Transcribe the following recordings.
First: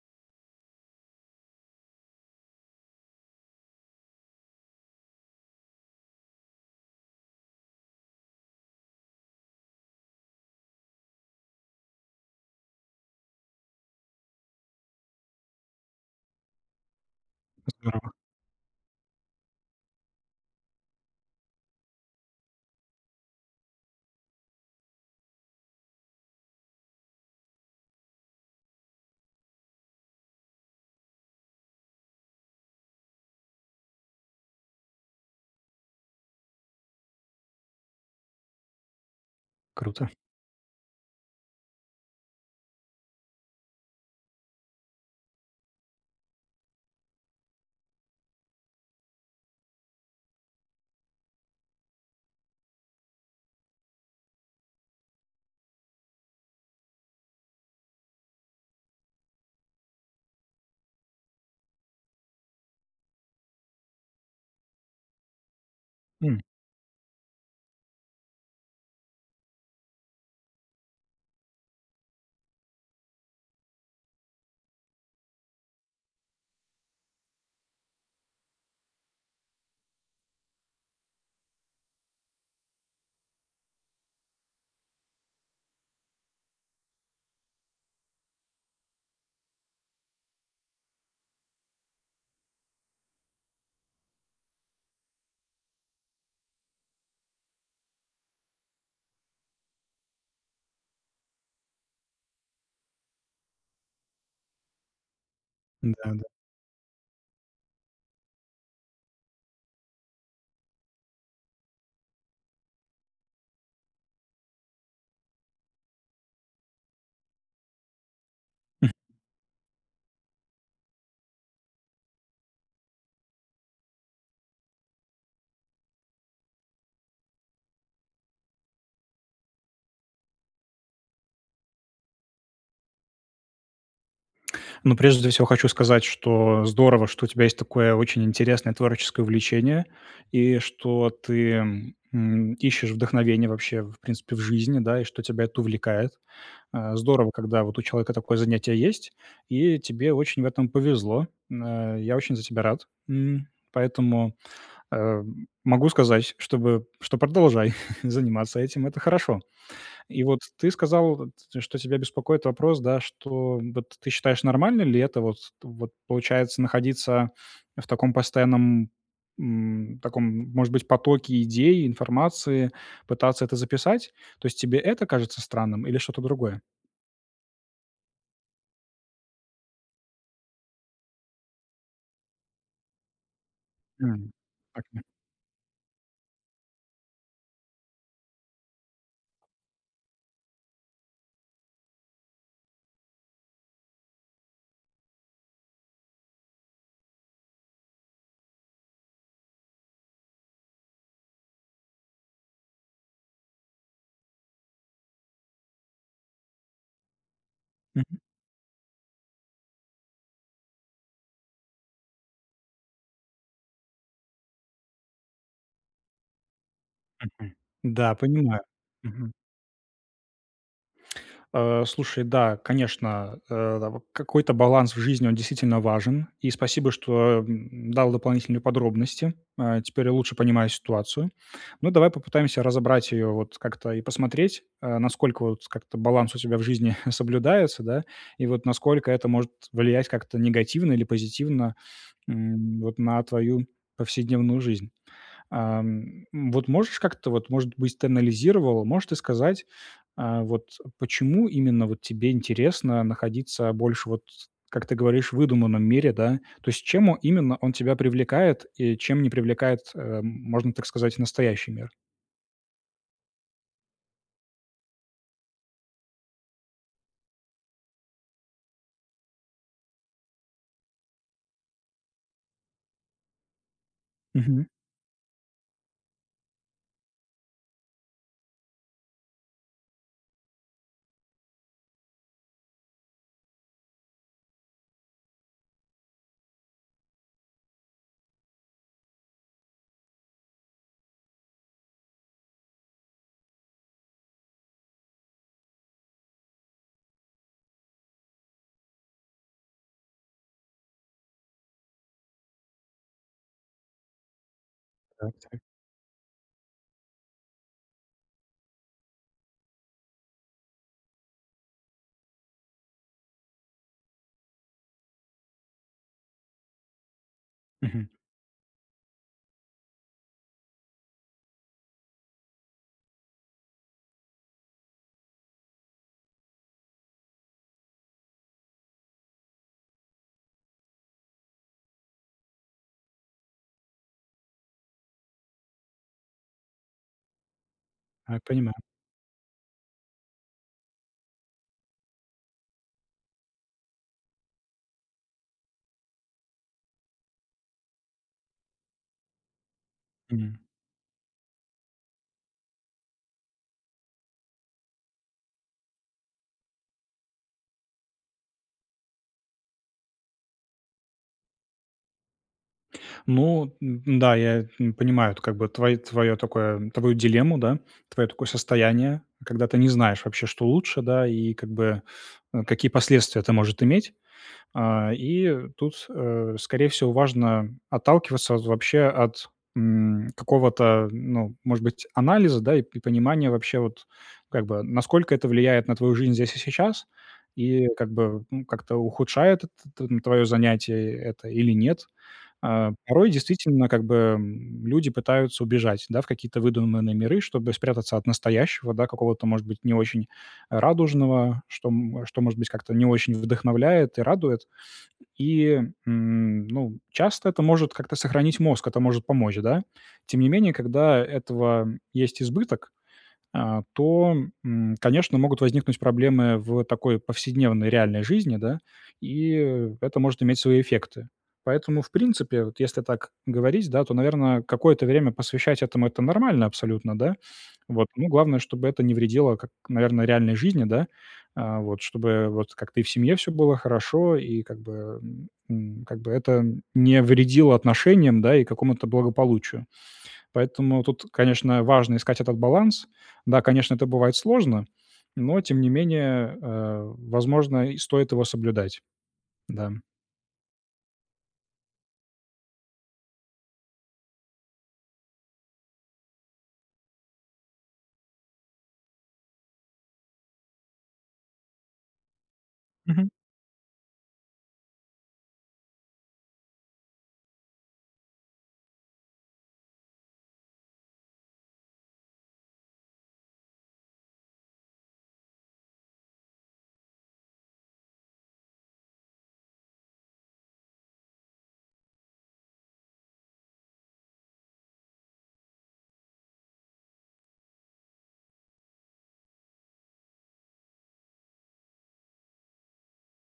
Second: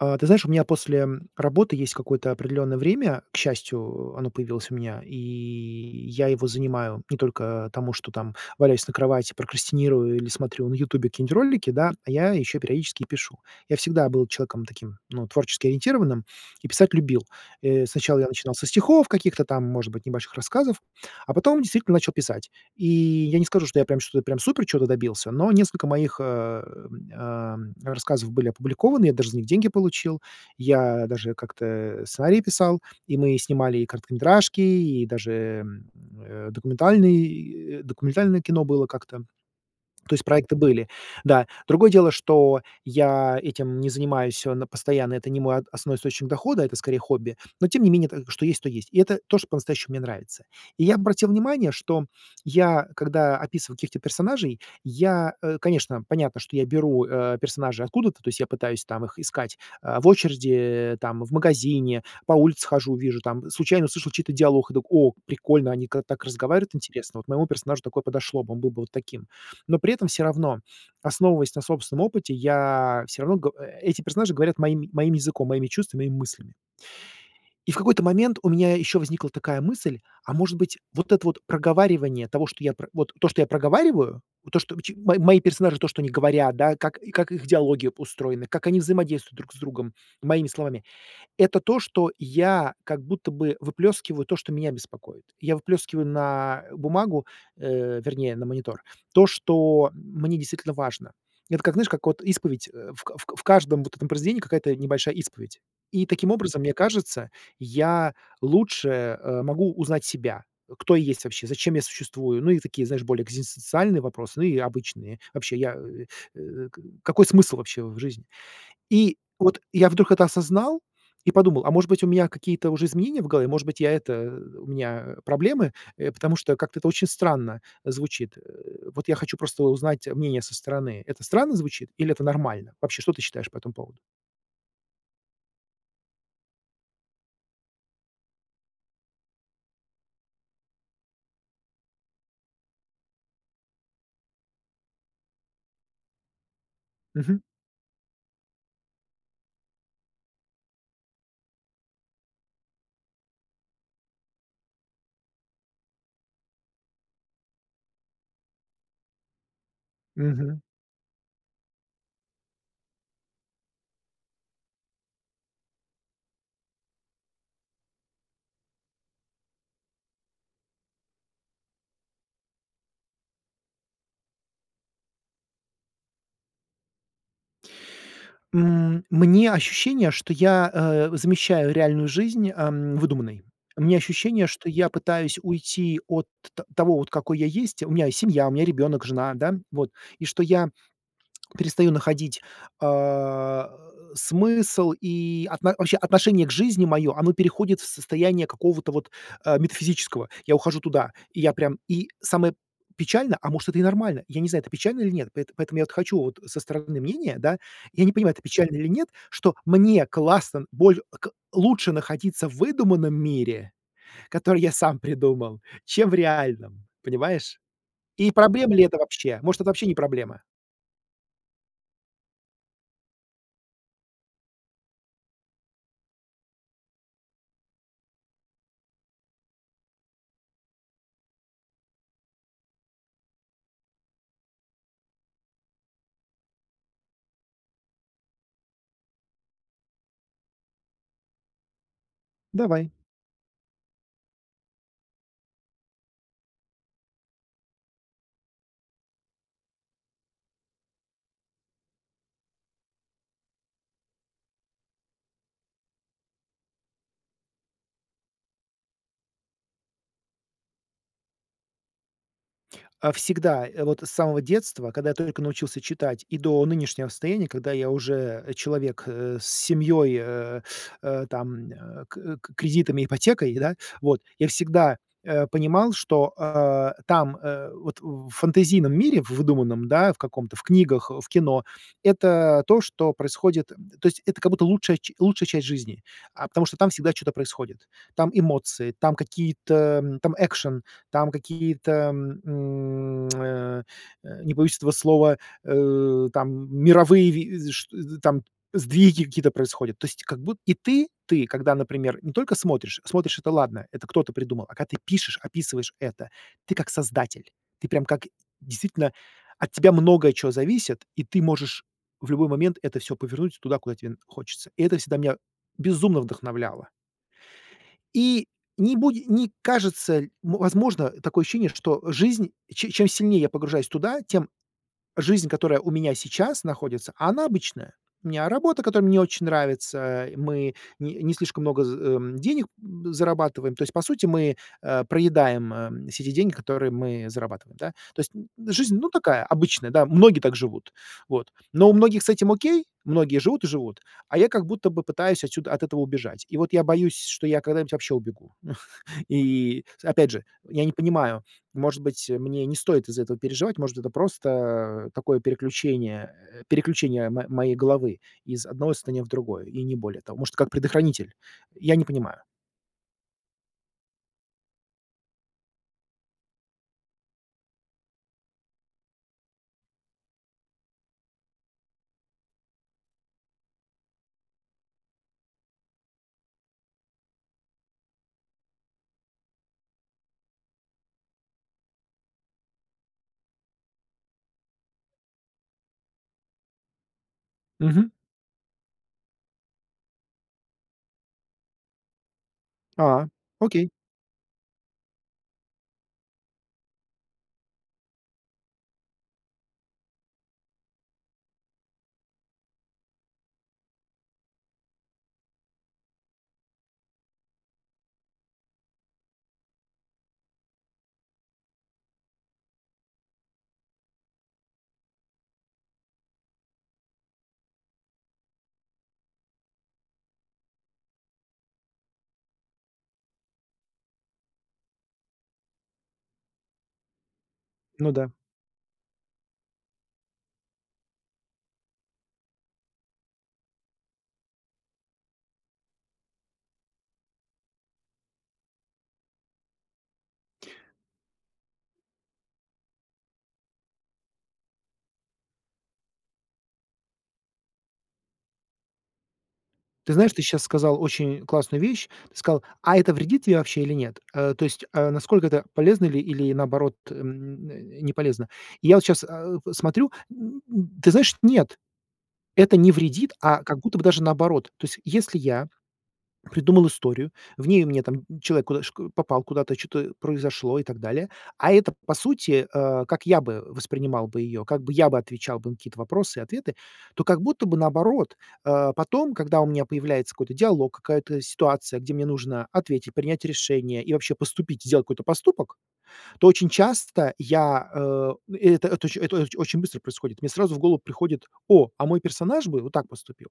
Э, ты знаешь, у меня после работы есть какое-то определенное время. К счастью, оно появилось у меня, и я его занимаю не только тому, что валяюсь на кровати, прокрастинирую или смотрю на "Ютубе" какие-нибудь ролики, да, а я еще периодически и пишу. Я всегда был человеком таким, ну, творчески-ориентированным и писать любил. Э, Здорово. сначала я начинал со стихов каких-то там, может быть, небольших рассказов, а потом, действительно, начал писать. И я не скажу, что я прям что я прям супер чего-то добился, но несколько моих, э, эм, рассказов были опубликованы. Я даже за них деньги получил. Я даже как-то сценарии писал, и мы снимали и короткометражки, и даже, э, документальные документальное кино было как-то. Круто. То есть проекты были. Да, другое дело, что я этим не занимаюсь всё на постоянно это не мой от основной источник дохода, это, скорее, хобби. Но тем не менее что есть, то есть. И это то, что по-настоящему мне нравится. И я обратил внимание, что я, когда описываю каких-то персонажей, я, э, конечно, понятно, что я беру, э, персонажей откуда-то, то есть я пытаюсь, там, их искать, э, в очереди, там, в магазине, по улице хожу, вижу, там, случайно услышал чей-то диалог и так: "О, прикольно, они ка так М. разговаривают интересно, вот моему персонажу такое подошло бы, он был бы вот таким". Но при этом всё равно, основываясь на собственном опыте, я всё равно го эти персонажи говорят моим моим языком, моими чувствами и мыслями. И в какой-то момент у меня еще возникла такая мысль: "А может быть, вот это вот проговаривание того, что я про вот, то, что я проговариваю, вот то, что чи мои мои персонажи- то, что они говорят, да, как как их идеология устроена, как они взаимодействуют друг с другом моими словами- это то, что я как будто бы выплескиваю то, что меня беспокоит". Я выплескиваю на бумагу, э, вернее, на монитор, то, что мне действительно важно. Это как, знаешь, как вот исповедь, в к в к в каждом вот этом произведении какая-то небольшая исповедь. Да, И да. таким образом, мне кажется, я лучше, э, могу узнать себя, кто я есть вообще, зачем я существую. Ну, и такие, знаешь, более экзистенциальные вопросы, ну, и обычные. Вообще я, э э, какой смысл вообще в жизни? Мгм. И, вот, я вдруг это осознал и подумал, а может быть, у меня какие-то уже изменения в голове, может быть, я это, у меня проблемы, э, потому что как-то это очень странно звучит. Вот, я хочу просто узнать мнение со стороны. Это странно звучит или это нормально? Вообще, что ты считаешь по этому поводу? Ну, прежде всего хочу сказать, что здорово, что у тебя есть такое очень интересное творческое увлечение, и что ты, м, ищешь вдохновения вообще, в принципе, в жизни, да, и что тебя это увлекает. Э, здорово, Мгм. когда вот у человека такое занятие есть, и тебе очень в этом повезло. Н э, я очень за тебя рад, м, поэтому, э, могу сказать, чтобы что продолжай заниматься этим. Это хорошо. И вот Мгм. ты сказал, вот, что тебя беспокоит вопрос, да, что, вот, ты считаешь, нормально ли это вот вот, получается, находиться в таком постоянном, м, таком, может быть, потоке идей, информации, пытаться это записать? То есть тебе это кажется странным или что-то другое? М. Мне ощущение, что я, э, замещаю реальную жизнь, э, м, выдуманной. У меня М. ощущение, что Так я не пытаюсь уйти от т того, какой я есть. У меня есть семья, у меня ребенок, жена, да, вот. И что я перестаю находить, а, смысл и от вообще отношение к жизни моё оно переходит в состояние какого-то вот, э, метафизического. Я ухожу туда, и я прям И самое печальное, а может, это и нормально, я не знаю, это печально или нет. Поэт поэтому я, вот, хочу, вот, со стороны мнения, да, я не Мгм. понимаю, это печально или нет, что мне классно боль к лучше находиться в выдуманном мире, который я сам придумал, чем в реальном, Мгм. понимаешь? Да, И понимаю. проблема ли это Мгм. вообще? Может, это вообще не проблема? Э, слушай, да, конечно, э, там, какой-то баланс в жизни, он, действительно, важен, и спасибо, что, э, м, дал дополнительные подробности. Э, теперь я лучше понимаю ситуацию. Ну, давай попытаемся разобрать ее, вот, как-то, и посмотреть, э, насколько, вот, с как-то баланс у тебя в жизни соблюдается, да, и, вот, насколько это может влиять, как-то, негативно, или позитивно, м, Давай. вот, на твою повседневную жизнь. Ам, вот, можешь, как-то, вот, может быть, ты анализировал, можешь ты сказать, э, вот почему именно, вот, тебе интересно находиться больше, вот, как ты говоришь, в выдуманном мире, да? То есть, чем о именно он тебя привлекает, и чем не привлекает, эм, можно так сказать, и настоящий мир? Э, всегда, э, вот с самого детства, когда я только научился читать, и до нынешнего состояния, когда я уже, э, человек, э, с семьей, э, э, там, э, к к кредитами, ипотекой, да, вот, я Мгм. всегда, э, понимал, что, э, там, э, вот, в фэнтезийном мире, в выдуманном, да, в каком-то, в книгах, э, в кино, это, то, что происходит, то есть, это как будто лучшая ч лучшая часть жизни, а, потому что там всегда чё-то происходит. Там эмоции, там какие-то, м, там экшн, там какие-то, м, м, э, э, не побоюсь этого слова, э, там, э, мировые ви вс шт там, сдвиги какие-то происходят. То есть, как буд и ты, ты, когда, например, не только смотришь, смотришь- это ладно, это кто-то придумал. А когда ты Да, пишешь, ци. описываешь это, ты как создатель. Ты прямо как действительно, от тебя много чего зависит, и ты можешь в любой момент это всё повернуть туда, куда тебе н хочется. И это всегда меня безумно вдохновляло. Мгм. И, не буде не кажется, ль ну, возможно, такое ощущение, что жизнь, че чем сильнее я погружаюсь туда, тем жизнь, которая у меня сейчас находится, а она обычная. У меня работа, которая мне не очень нравится. И мы не не слишком много з э, м, б денег зарабатываем. То есть по сути, мы, э, проедаем, м, все те деньги, которые мы зарабатываем, да. То есть, А, н понимаю. жизнь, ну, такая, да, обычная, многие так живут, вот. Но у многих с этим окей, многие живут и живут, а я как будто бы пытаюсь отсюда, от этого убежать. И вот я боюсь, что я когда-нибудь вообще убегу И, с опять же, М. я не понимаю, может быть, мне не стоит из-за этого переживать, может, это просто, э, такое переключение, э, переключение мо моей головы, из одного состояния в другое, и не более того. Может, как предохранитель? Я не понимаю. Ну, н да, я, м, понимаю, как бы, твои твое такое, твою дилемму, да, твое такое состояние, когда ты не знаешь, вообще, что лучше, да, и как бы, э, какие последствия это можешь иметь. А, и, тут, э, скорее всего, важно, э, отталкиваться от, вообще, от, м, какого-то, ну, может быть, анализа, да, и п понимания вообще, вот, как бы, насколько это влияет на твою жизнь здесь и сейчас, и, Мгм. как бы, ну, как-то ухудшает т т твое занятие, это, или нет. А, А, порой, действительно, окей. как бы, э, люди пытаются убежать, да, в какие-то выдуманные миры, чтобы спрятаться от настоящего, да, какого-то, может быть, не очень радужного, что что, м может быть, как-то не очень вдохновляет и радует. И, м, ну, часто это может как-то сохранить мозг, это может помочь, да. Тем не менее, когда этого есть избыток, э, то, м, конечно, могут возникнуть проблемы в такой повседневной, реальной жизни, да, и, э, это может иметь свои эффекты. Поэтому, в принципе, вот, если так говорить, да, то, наверное, какое-то время посвящать этому- это нормально абсолютно, да. Вот, Ну ну, да. главное, чтобы это не вредило, как, наверное, реальной жизни, да, а, вот, чтобы, э, вот, как-то и в семье всё было хорошо, и как бы, эм, как бы это не вредило отношениям, да, и какому-то благополучию. Поэтому, тут, конечно, важно искать этот баланс. Да, конечно, это бывает сложно, но тем не менее, э, возможно, и стоит его соблюдать. Да. Ты знаешь, ты сейчас сказал очень классную вещь. Ты сказал: "А это вредит тебе вообще или нет?" Э, то есть, э, насколько это полезно или или наоборот, м, н э, не полезно? Я вот щас, э, п смотрю, н н ты знаешь, нет, это не Мгм. вредит, а как будто бы даже наоборот. То есть, если я придумал историю, в ней мне там человек куда шк попал куда-то, чё-то произошло, и так далее, а это, по сути, э, как я бы воспринимал бы ее, как бы я бы отвечал бы на какие-то вопросы и ответы, то как будто бы наоборот, э, потом, когда у меня появляется какой-то диалог, какая-то ситуация, где мне нужно ответить, принять решение, и вообще поступить, сделать какой-то поступок, то очень часто я, э, э, эт это это оч это очень быстро происходит. Мне сразу в голову приходит: "О, а мой персонаж бы вот так поступил,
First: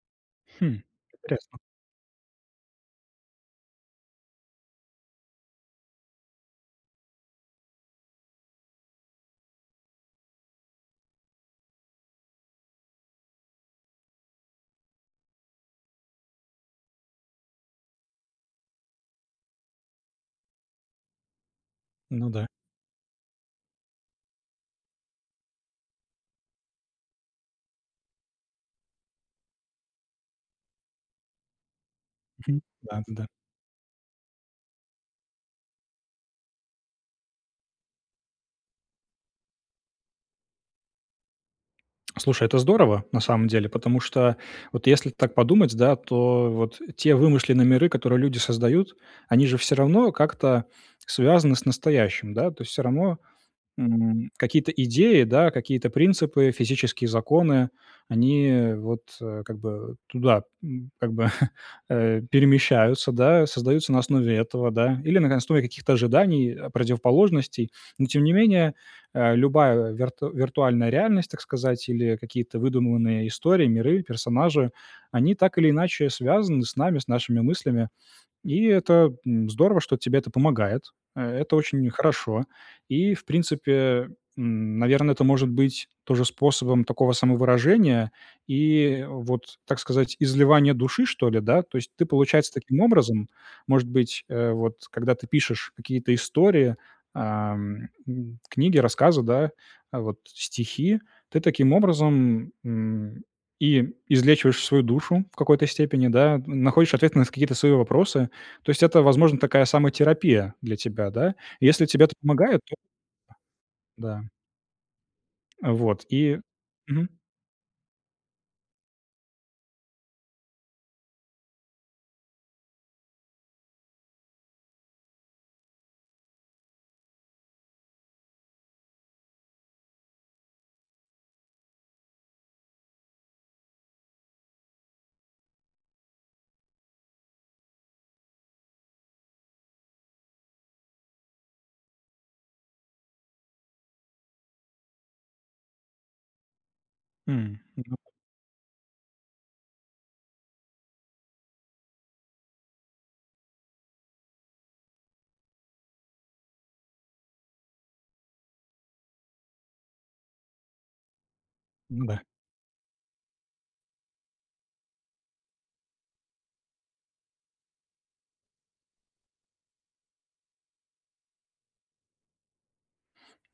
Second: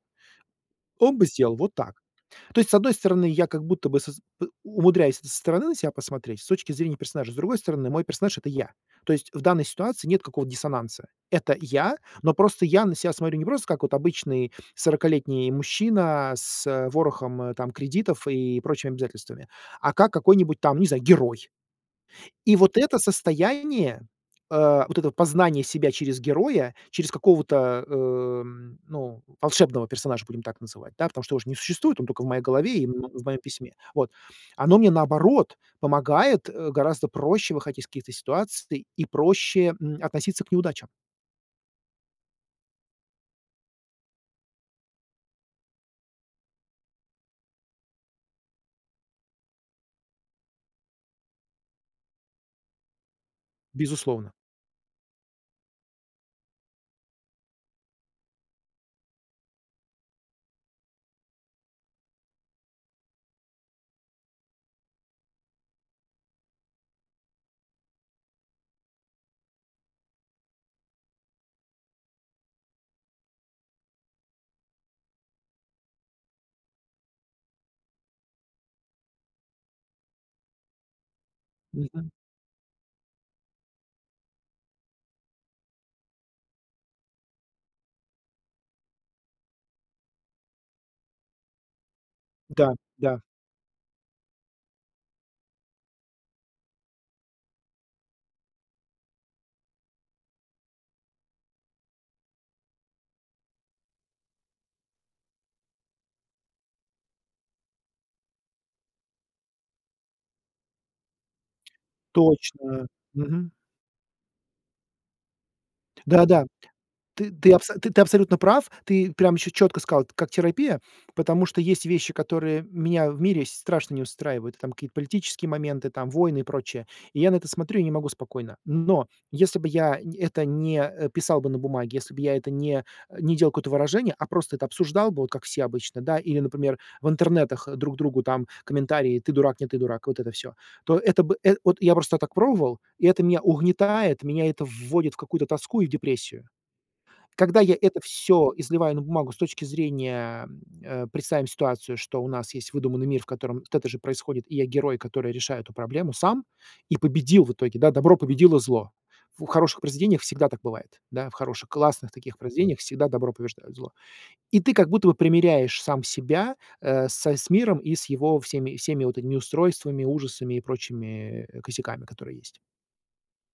Хм. он бы сделал Интересно. вот так". То есть с одной стороны, я как будто бы соз умудряюсь со стороны на ся посмотреть, с точки зрения персонажа, с другой стороны, мой персонаж- это я. То есть, в данной ситуации нет какого-то диссонанса. Это я, но просто я на ся смотрю не просто как обычный сорокалетний мужчина, а, с, э, ворохом, э, там, кредитов и прочими обязательствами, а как какой-нибудь, там, не знаю, герой. Ну да. И вот это состояние, э, вот это познание себя через героя, через какого-то, э, м, ну, волшебного персонажа, будем так называть, да, потому что его ж не существует, он только в моей Мгм. голове и в м в Да-да-да. моем письме, вот. Оно мне, наоборот, помогает, э, гораздо проще выходить из каких-то ситуаций, и проще, м, относиться к неудачам. Слушай, это здорово, на самом деле, потому что вот если так подумать, да, то вот те вымышленные миры, которые люди создают, они же все равно как-то связаны с настоящим, да. То есть всё равно, м, Безусловно. какие-то идеи, да, какие-то принципы, физические законы, они вот как бы туда, м, как бы, э, перемещаются, да, создаются на основе этого, да, или на основе каких-то ожиданий, противоположностей. Но, тем не менее, э, любая вирту виртуальная реальность, так сказать, или какие-то выдуманные истории, миры, персонажи, они так или иначе связаны с нами, с нашими мыслями. И это, м, здорово, что тебе это помогает. Э, это очень Мгм. хорошо. И в принципе, м, наверное, это может быть тоже способом такого самовыражения и вот, так сказать, изливание души что ли, да? То есть ты получается Да, таким да. образом, может быть, э, вот когда ты пишешь какие-то истории, а, м, книги, рассказы, да, вот, стихи, ты таким образом, м, и излечиваешь свою душу в какой-то степени, да, находишь ответы на какие-то свои вопросы. То есть это, возможно, такая самотерапия для тебя. Если тебя, да, если это помогает, то Точно! Мгм. да. Э, вот. Да, И да. Мгм. Ты ты абсо ты ты абсолютно прав. Ты прям всё четко сказал как терапия, потому что есть вещи, которые меня в мире с страшно не устраивают, там какие-то политические моменты, там, войны и прочее. И я на это смотрю и не могу спокойно. Но если бы я это не, э, писал бы на бумаге, если бы я это не, э, не делал какое-то выражение, а просто это обсуждал бы, как все обычно, да, или, например, в интернетах друг другу там комментарии: "Ты дурак, нет ты дурак". Вот это всё, то это бы эт вот я просто так пробовал, и это меня угнетает, меня это в вводит в какую-то тоску и в депрессию. Мм. Когда я это всё изливаю на бумагу с точки зрения, э, представим ситуацию, что у нас есть выдуманный мир, в котором вот это же происходит, и я герой, который решает эту проблему сам и победил в итоге, да, добро победило зло. В хороших произведениях всегда так бывает. Да, в хороших, классных М-да. таких произведениях всегда добро побеждает зло. И ты как будто бы примиряешь сам себя, э, с с миром и с его всеми всеми вот этими устройствами, ужасами и прочими, э, косяками, которые есть.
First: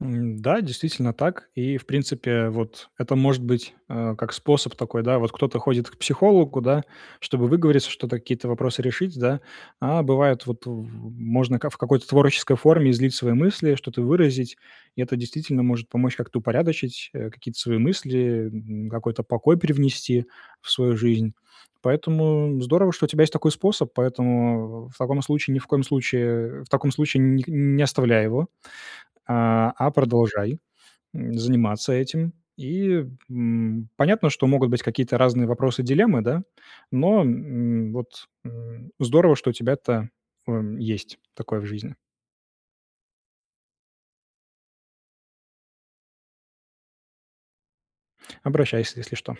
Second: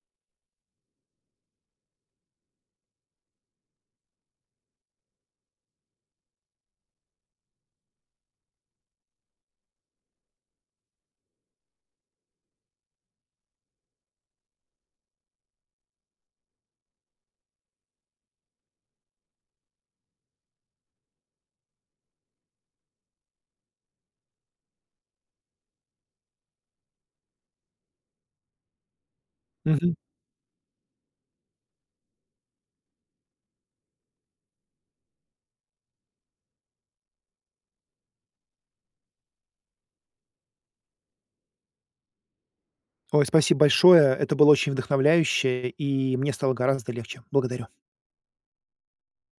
М, да, действительно так. И, в принципе, вот, это может быть, э, как способ такой, да. Вот кто-то ходит к психологу, да, чтобы выговориться, что-то какие-то вопросы решить, да. А бывает, вот в можно в какой-то творческой форме излить свои мысли, что-то выразить, и это действительно может помочь как-то упорядочить, э, какие-то свои мысли, м, какой-то покой привнести в свою жизнь. Поэтому здорово, что у тебя есть такой способ. Поэтому в в таком случае ни в коем случае, э в таком случае ни не оставляй его, а а Мгм. продолжай, м, заниматься этим. И, м, понятно, что могут быть какие-то разные вопросы, дилеммы, да, но, м, вот, м, здорово, что у тебя-то, м, есть такое в жизни. Ой, спасибо большое, это было очень вдохновляюще, и мне стало гораздо легче, благодарю. Обращайся, если что.